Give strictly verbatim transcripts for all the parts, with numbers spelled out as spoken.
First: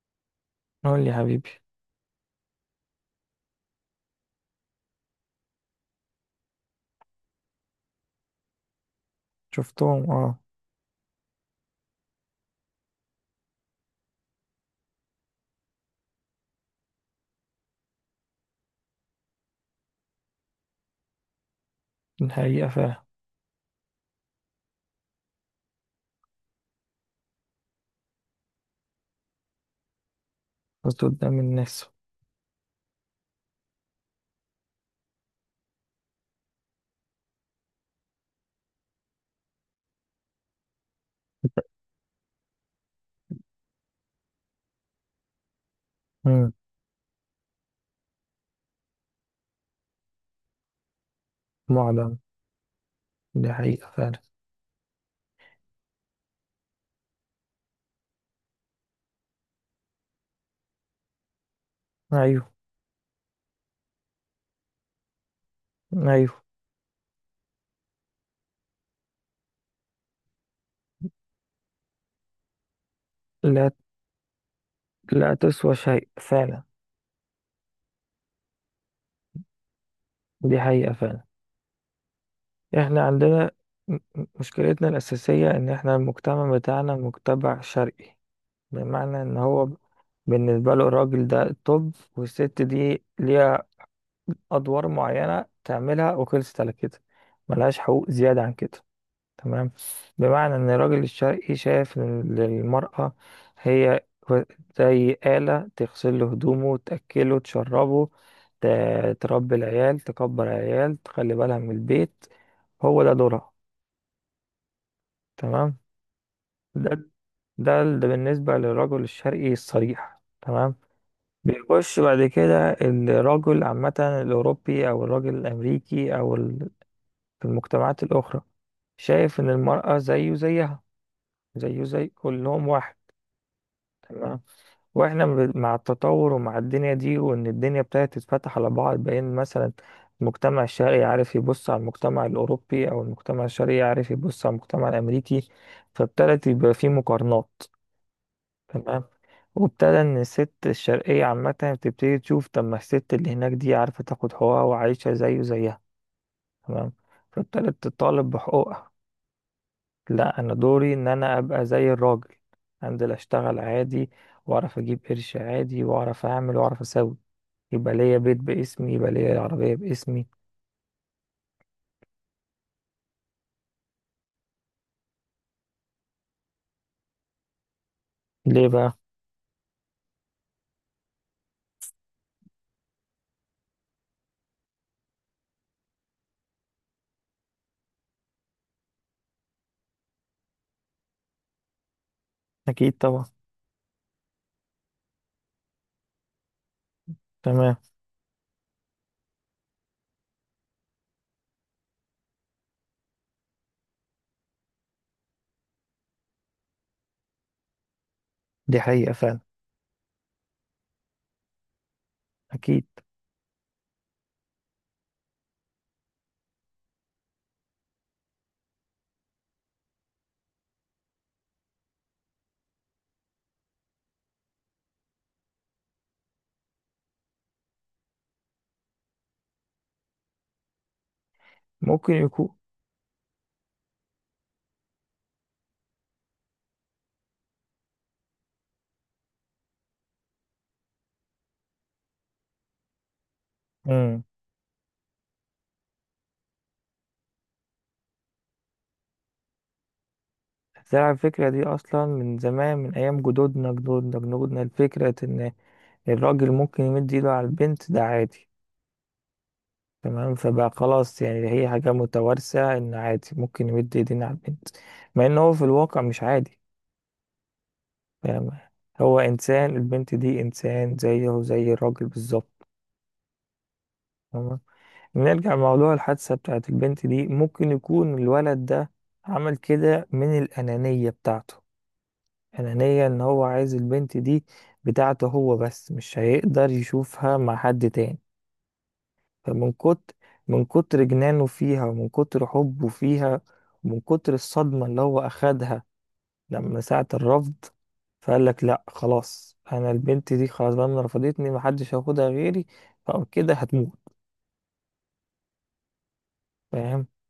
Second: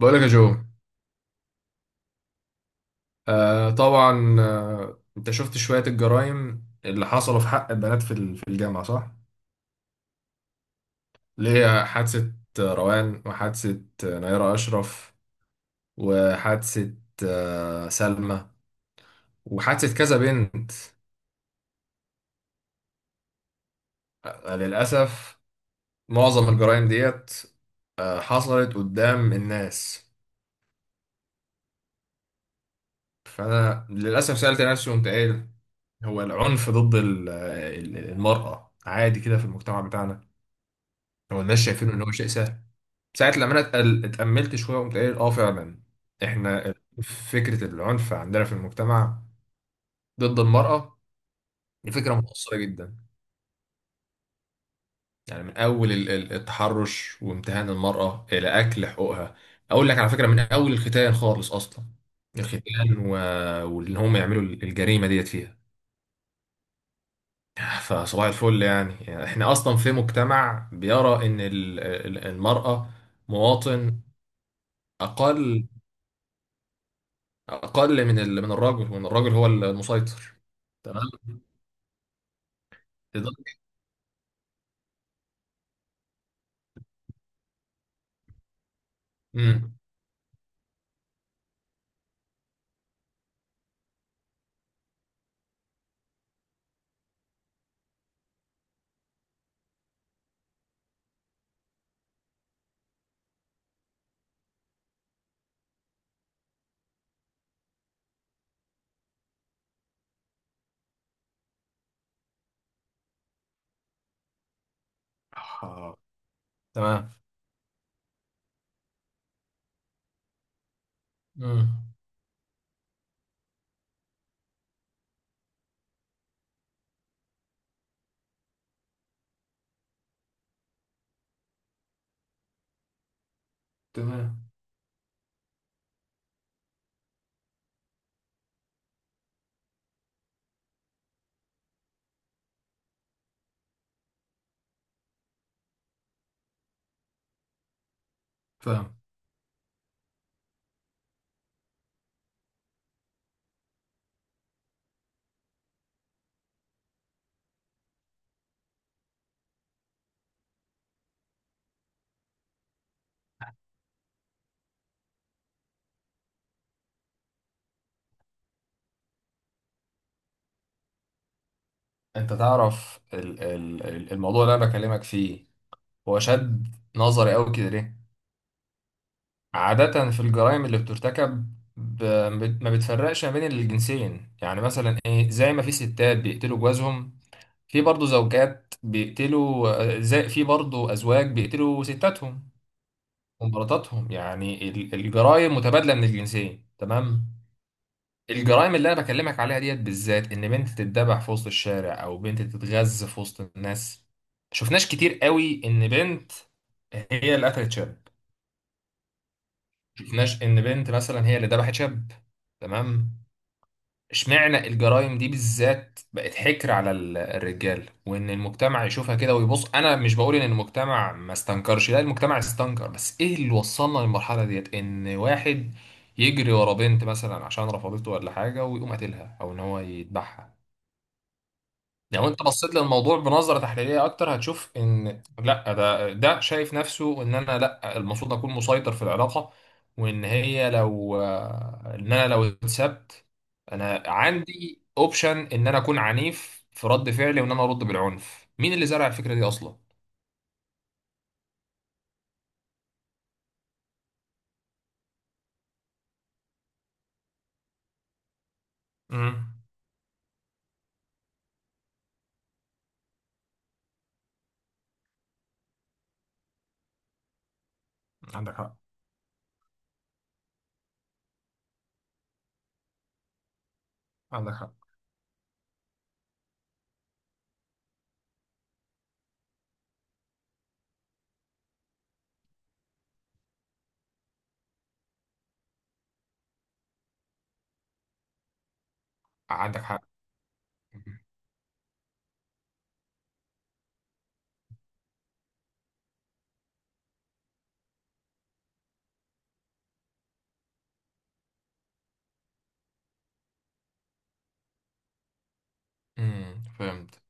بقولك يا جو. قول لي يا حبيبي. آه طبعا، آه انت شفت شوية الجرائم اللي حصلوا في حق البنات في ال- في الجامعة، صح؟ شفتهم، اه. اللي هي حادثة آه، روان، وحادثة آه، نيرة أشرف، وحادثة آه سلمى، وحادثة كذا بنت. الحقيقة فعلا. آه للأسف معظم الجرائم ديت آه حصلت قدام الناس. قصدي قدام الناس. فأنا للأسف سألت نفسي قمت قايل، هو العنف ضد ال- آه، ال- المرأة عادي كده في المجتمع بتاعنا؟ هو الناس شايفينه إن هو شيء سهل. ساعة لما انا اتقل- اتأملت شوية قمت قايل اه فعلا، امم. احنا فكرة العنف عندنا في المجتمع ضد المرأة دي فكرة معدن. مؤثرة جدا. دي حقيقة فعلا. يعني من أول ال- ال- التحرش وامتهان المرأة إلى أكل حقوقها. أقول لك على فكرة، من أول الختان خالص أصلا. ايوه. الختان و... وإن هم يعملوا الجريمة ديت فيها، ايوه. فصباح الفل يعني. يعني إحنا أصلا في مجتمع بيرى إن ال- ال- المرأة لا، مواطن لا أقل تسوى شيء فعلا. اقل من ال... من الراجل، وان الراجل هو المسيطر. دي حقيقة تمام فعلا. احنا عندنا لدرجة- م- م- مشكلتنا الأساسية ان احنا المجتمع بتاعنا مجتمع شرقي. بمعنى ان هو ب- امم بالنسبة له الراجل ده طب، والست دي ليها أدوار معينة تعملها وخلصت على كده، ملهاش حقوق زيادة عن كده. تمام. بمعنى ان الراجل الشرقي شايف ان المرأة هي زي آلة تغسل له هدومه، تأكله، تشربه، ت- تربي العيال، تكبر العيال، تخلي بالها من البيت. هو ده دورها. تمام. آه، ده تمام. ده ده بالنسبة للرجل الشرقي الصريح. تمام. امم بيخش بعد كده الرجل عامة الأوروبي أو الرجل الأمريكي أو ال- في المجتمعات الأخرى، شايف إن المرأة زيه زيها، زيه زي كلهم واحد. تمام. تمام. واحنا ب- مع التطور ومع الدنيا دي، وان الدنيا ابتدت تتفتح على بعض، بين مثلا المجتمع الشرقي عارف يبص على المجتمع الاوروبي او المجتمع الشرقي عارف يبص على المجتمع الامريكي، فابتدت يبقى في مقارنات. فاهم. تمام. وابتدى ان الست الشرقية عامة بتبتدي تشوف طب ما الست اللي هناك دي عارفة تاخد حقوقها وعايشة زيه زيها. تمام. فابتدت تطالب بحقوقها. لا، انا دوري ان انا ابقى زي الراجل. انزل اشتغل عادي، واعرف اجيب قرش عادي، واعرف اعمل واعرف اسوي، يبقى ليا بيت باسمي، يبقى ليا عربية باسمي. انت تعرف ال- ال- ال- الموضوع اللي انا بكلمك فيه هو شد نظري قوي كده ليه؟ ليه بقى؟ عادة في الجرائم اللي بترتكب ب- بت- ما بتفرقش ما بين الجنسين، يعني مثلا ايه، زي ما في ستات بيقتلوا جوازهم، في برضه زوجات بيقتلوا، آه، زي في برضه ازواج بيقتلوا ستاتهم اكيد طبعا. ومراتاتهم. يعني ال- الجرائم متبادله من الجنسين، تمام. تمام. الجرائم اللي انا بكلمك عليها ديت بالذات، ان بنت تتذبح في وسط الشارع او بنت تتغز في وسط الناس، شفناش كتير قوي ان بنت هي اللي قتلت شاب، دي حقيقة فعلا. شفناش ان بنت مثلا هي اللي ذبحت شاب. اكيد. تمام. اشمعنى الجرائم دي بالذات بقت حكر على ال- الرجال، وان المجتمع يشوفها كده ويبص. انا مش بقول ان المجتمع ما استنكرش، لا، المجتمع استنكر، بس ايه اللي وصلنا للمرحلة ديت ان واحد يجري ورا بنت مثلا عشان رفضته ولا حاجة ويقوم قاتلها او ان هو يذبحها؟ ممكن يعني لو انت يكون. بصيت للموضوع بنظره تحليليه اكتر، هتشوف ان لا، ده ده شايف نفسه ان انا، لا، المفروض اكون مسيطر في العلاقه، وان هي لو ان انا لو اتسبت، انا امم. عندي اوبشن ان انا اكون عنيف في رد فعلي وان انا ارد بالعنف. مين اللي زرع الفكره دي اصلا؟ زرع الفكرة دي اصلا من زمان، من ايام جدودنا جدودنا جدودنا، الفكرة ان الراجل ممكن يمد ايده على البنت ده عادي. امم تمام. فبقى خلاص يعني هي حاجة متوارثة ان عادي ممكن يمد ايدينا على البنت، مع ان هو في الواقع مش عادي. عندك فاهمة؟ حق، هو إنسان، البنت دي إنسان زيه زي الراجل بالظبط. عندك فاهمة؟ حق، نرجع لموضوع الحادثة بتاعت البنت دي، ممكن يكون الولد ده عمل كده من الأنانية بتاعته. أنانية إن هو عايز البنت دي بتاعته هو بس، مش هيقدر يشوفها مع حد تاني. فمن عندك حق. كتر من كتر جنانه فيها ومن كتر حبه فيها، ومن كتر الصدمة اللي هو أخدها لما ساعة الرفض. فقال لك لا، خلاص انا البنت دي خلاص بقى، من رفضتني محدش هياخدها غيري، فكده هتموت. امم فاهم؟ فهمت،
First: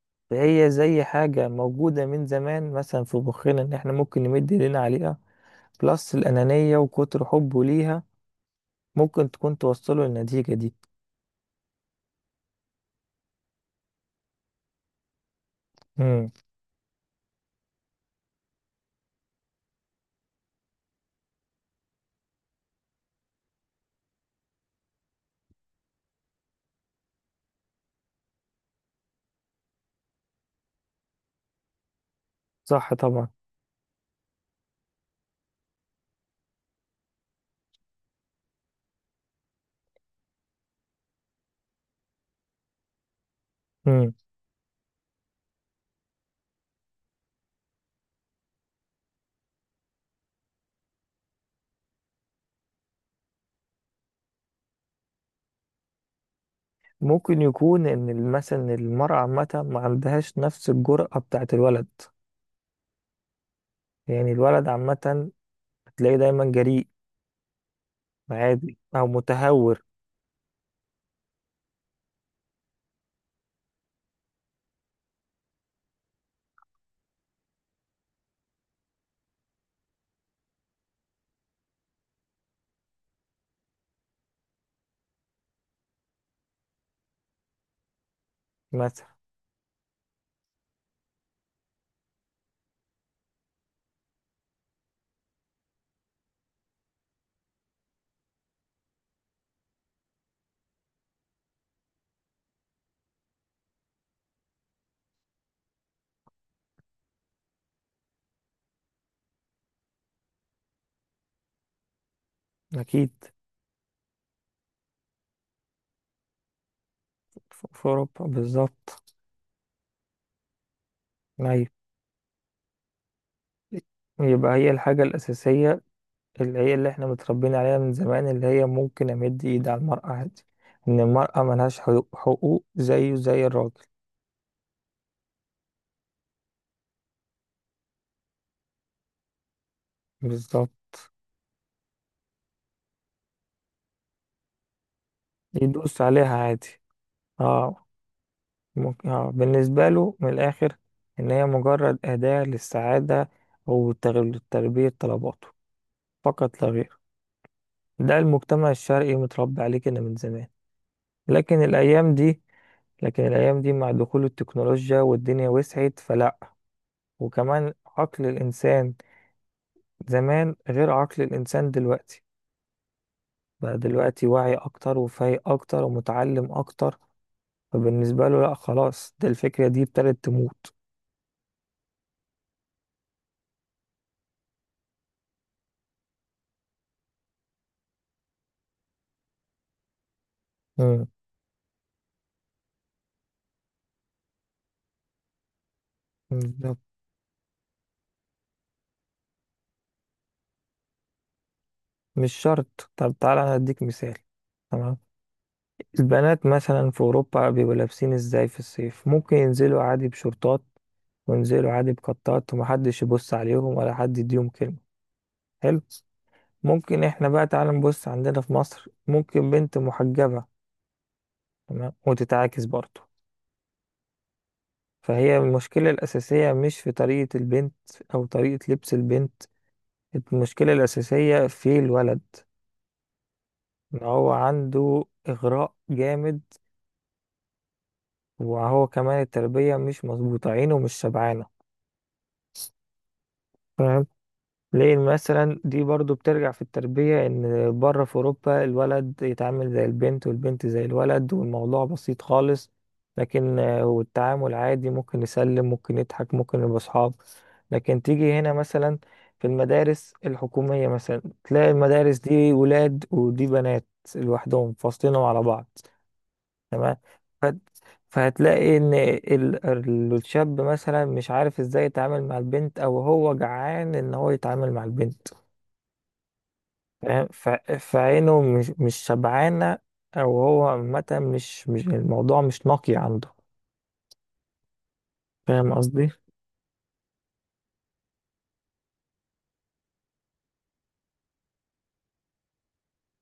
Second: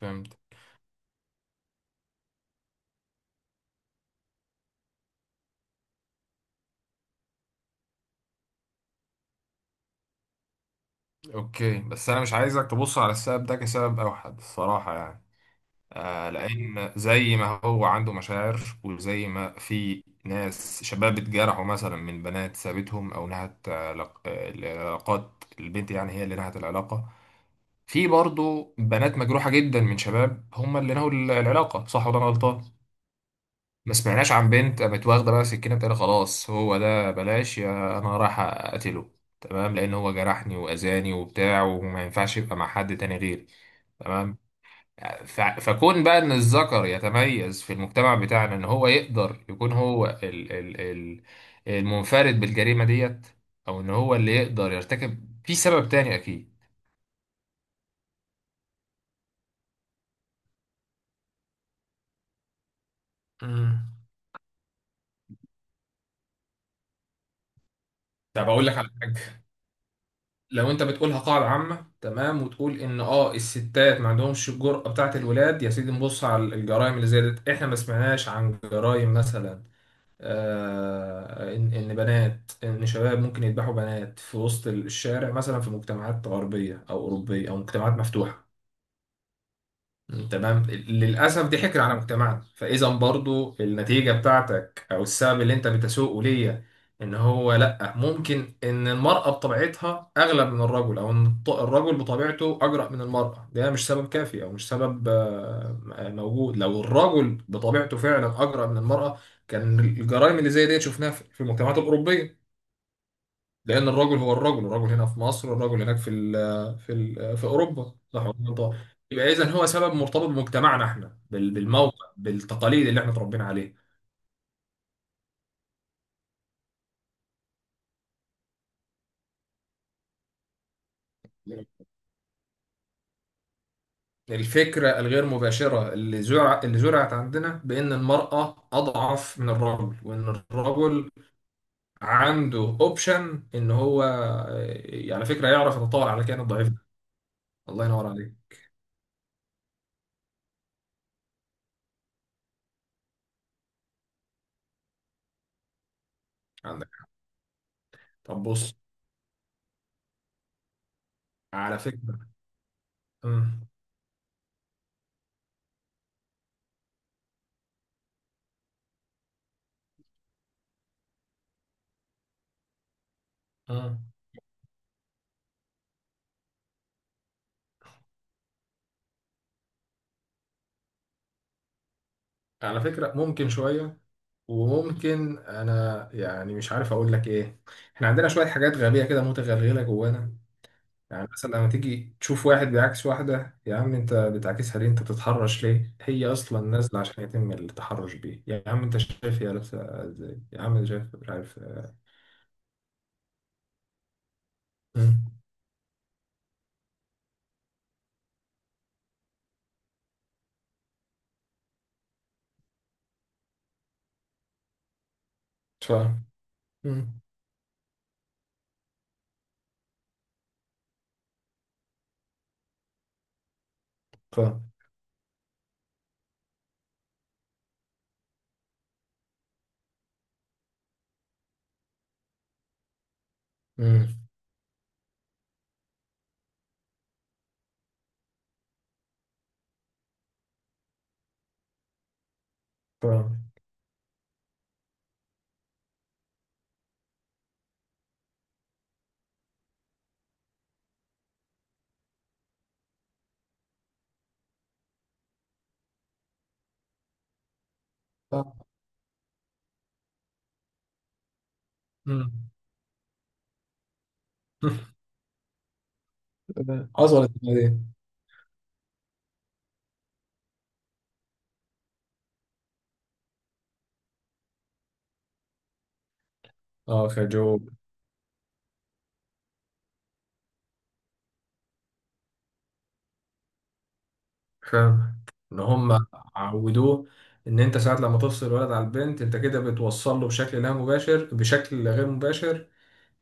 فهمت. فهي زي حاجة موجودة من زمان مثلا في مخنا ان احنا ممكن نمد ايدينا عليها. بلس الأنانية وكتر حبه ليها، ممكن تكون توصله للنتيجة دي. اوكي، بس انا مش عايزك تبص على السبب ده كسبب اوحد، الصراحه يعني، آه، امم. لأن زي ما هو عنده مشاعر، وزي ما في ناس شباب اتجرحوا مثلا من بنات سابتهم أو نهت آه، لق- آه، العلاقات، البنت يعني هي اللي نهت العلاقة، في برضه بنات مجروحة جدا من شباب هم اللي نهوا ال- العلاقة. صح ولا أنا غلطان؟ صح طبعا. ما سمعناش عن بنت قامت واخدة بقى سكينة بتقول خلاص هو ده، بلاش يا أنا رايح أقتله تمام، لأن هو جرحني وأذاني وبتاع وما ينفعش يبقى مع حد تاني غيري. امم. تمام. ف- فكون بقى ان الذكر يتميز في المجتمع بتاعنا ان هو يقدر يكون هو ال ال ال المنفرد بالجريمة ديت، او ان هو اللي يقدر يرتكب، في سبب تاني اكيد. ممكن يكون ان ال- مثلا المرأة عامة ما عندهاش نفس الجرأة بتاعت الولد. مم. يعني الولد عامة تلاقيه دايما جريء، طب اقول عادي لك على او حاجه، متهور. لو انت بتقولها قاعده عامه، تمام، وتقول ان اه الستات ما عندهمش الجرأه بتاعه الولاد، يا سيدي نبص على الجرائم اللي زادت. احنا ما سمعناش عن جرائم مثلا، آه، إن إن بنات إن شباب ممكن يذبحوا بنات في وسط الشارع مثلا في مجتمعات غربية أو أوروبية أو مجتمعات مفتوحة. مثلا. مم. تمام. للأسف دي حكر على مجتمعنا. فإذا برضو النتيجة بتاعتك أو السبب اللي أنت بتسوقه ليا إن هو لأ، ممكن إن المرأة بطبيعتها أغلب من الرجل أو إن الط- الرجل بطبيعته أجرأ من المرأة، ده مش سبب كافي أو مش سبب آه، آه، موجود. لو الرجل بطبيعته فعلا أجرأ من المرأة كان الجرائم اللي زي دي شفناها في في المجتمعات الأوروبية، أكيد. لان الرجل هو الرجل الرجل هنا في مصر، والرجل هناك في ال في ال في ف- اوروبا، في صح أوروبا ولا أنا غلطان؟ بالظبط. يبقى اذا هو سبب مرتبط بمجتمعنا احنا، بال- أيوة. بالموقع، بالتقاليد اللي احنا اتربينا عليها. يبقى هي الحاجة الأساسية اللي هي اللي احنا متربيين عليها من زمان، اللي هي ممكن أمد إيد على المرأة عادي، إن المرأة ملهاش حقوق، حقوق زيه زي الراجل. الفكره الغير مباشره اللي زرع اللي زرعت عندنا بان المراه اضعف من الرجل، وان بالظبط. الرجل عنده اوبشن ان هو، آه، على فكره، يعرف يدوس يتطاول على عليها الكائن الضعيف عادي. ده. الله اه. ينور عليك. ممكن اه بالنسبة له من الآخر، إن هي مجرد أداة للسعادة وتلبية طلباته، فقط لا عندك غير. ده طب المجتمع بص، الشرقي متربي عليه كده من زمان. لكن على الأيام فكره، دي، لكن الأيام امم دي مع دخول التكنولوجيا والدنيا وسعت، فلأ. وكمان عقل الإنسان زمان غير عقل الإنسان دلوقتي، بقى امم دلوقتي واعي أكتر وفايق أكتر ومتعلم أكتر. فبالنسبة له، لأ، خلاص ده الفكرة دي ابتدت تموت. على فكره ممكن شويه، وممكن انا يعني مش عارف اقول لك ايه، احنا عندنا شويه حاجات غبيه كده متغلغله جوانا. مم. يعني مثلا لما تيجي تشوف واحد بيعكس واحده، يا عم انت بتعكسها ليه، انت بتتحرش ليه، هي اصلا بالظبط. نازله عشان يتم التحرش بيه، يا عم انت شايف هي لابسه ازاي، يا عم انت شايف، مش عارف. مش شرط. طب تعالى أنا أديك مثال. تمام. مم. البنات مثلا في أوروبا بيبقوا لابسين إزاي في الصيف؟ ممكن ينزلوا عادي بشورتات وينزلوا عادي بقطات، ومحدش يبص عليهم ولا حد يديهم كلمة. حلو. فاهم. ممكن مم. احنا بقى تعالى نبص عندنا في مصر، ممكن بنت محجبة تمام وتتعاكس برضه. فاهم. فهي المشكلة الأساسية مش في طريقة البنت أو طريقة لبس البنت، المشكلة الأساسية في الولد، إن مم. هو عنده إغراء جامد. وهو كمان التربية مش مظبوطة، عينه مش شبعانة. فاهم، ليه؟ مثلا دي برضو بترجع في التربية ان بره في اوروبا الولد يتعامل زي البنت والبنت زي الولد والموضوع بسيط خالص. لكن آه، والتعامل عادي، ممكن يسلم، ممكن يضحك، ممكن يبقى صحاب. لكن تيجي هنا فاهم. مثلا في المدارس الحكومية مثلا، تلاقي المدارس مم. دي ولاد ودي بنات لوحدهم، فاصلينهم على بعض. تمام. حصلت فهت- دي. فهتلاقي ان ال- ال- الشاب مثلا مش عارف ازاي يتعامل مع البنت، او هو جعان ان هو يتعامل مع البنت. اه، فاهم؟ ف- خجول. فعينه مش مش شبعانة. أو هو عامة، مش مش الموضوع مش نقي عنده. فاهم. ان فاهم هم قصدي؟ عودوه، ان انت ساعات لما تفصل الولد على البنت انت كده بتوصل له بشكل لا مباشر، بشكل غير مباشر،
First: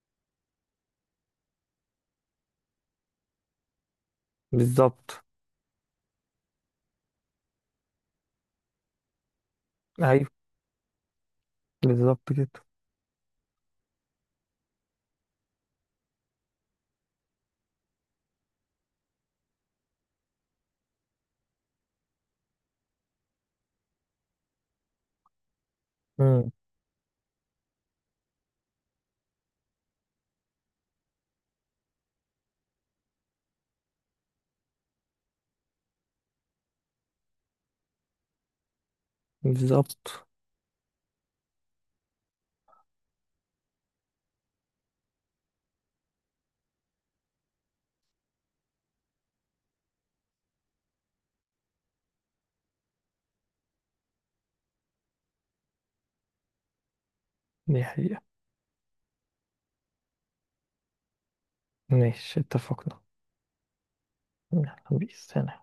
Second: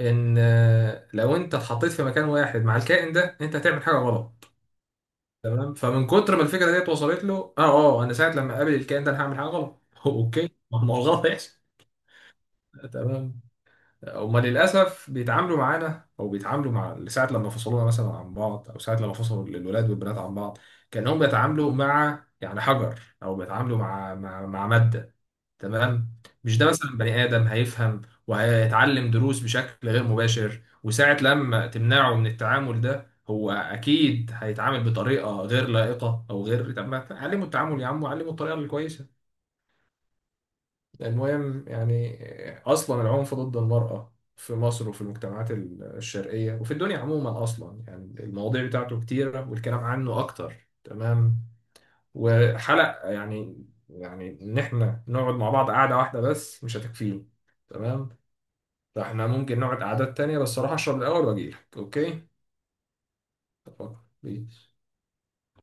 ان آه، لو انت اتحطيت في مكان واحد مع الكائن ده انت هتعمل حاجه غلط. بالظبط. تمام. فمن كتر ما الفكره ديت وصلت له، اه اه انا ساعه لما اقابل الكائن ده انا هعمل حاجه غلط. أيوه اوكي، ما هو الغلط هيحصل. بالظبط كده. تمام. هما للأسف بيتعاملوا معانا أو بيتعاملوا مع ساعة لما فصلونا مثلا عن بعض أو ساعة لما فصلوا الولاد والبنات عن بعض، كأنهم بيتعاملوا مع يعني حجر، أو بيتعاملوا مع مع, مع مادة. تمام. مم. مش ده مثلا بني آدم هيفهم وهيتعلم دروس بشكل غير مباشر؟ وساعة لما تمنعه من التعامل ده هو أكيد هيتعامل بطريقة غير لائقة أو غير، طب ما علمه التعامل يا عم، وعلمه الطريقة الكويسة. بالظبط. المهم يعني، آه، أصلا العنف ضد المرأة في مصر وفي المجتمعات الشرقية وفي الدنيا عموما أصلا، يعني المواضيع بتاعته كتيرة والكلام عنه أكتر. تمام. وحلق يعني يعني إن إحنا نقعد مع بعض قعدة واحدة بس مش هتكفيه. دي تمام. حقيقة. فإحنا ممكن نقعد قعدات تانية. بس أروح أشرب الأول وأجيلك، أوكي؟ ماشي، اتفقنا. اتفقنا بيس يلا، بيس سلام.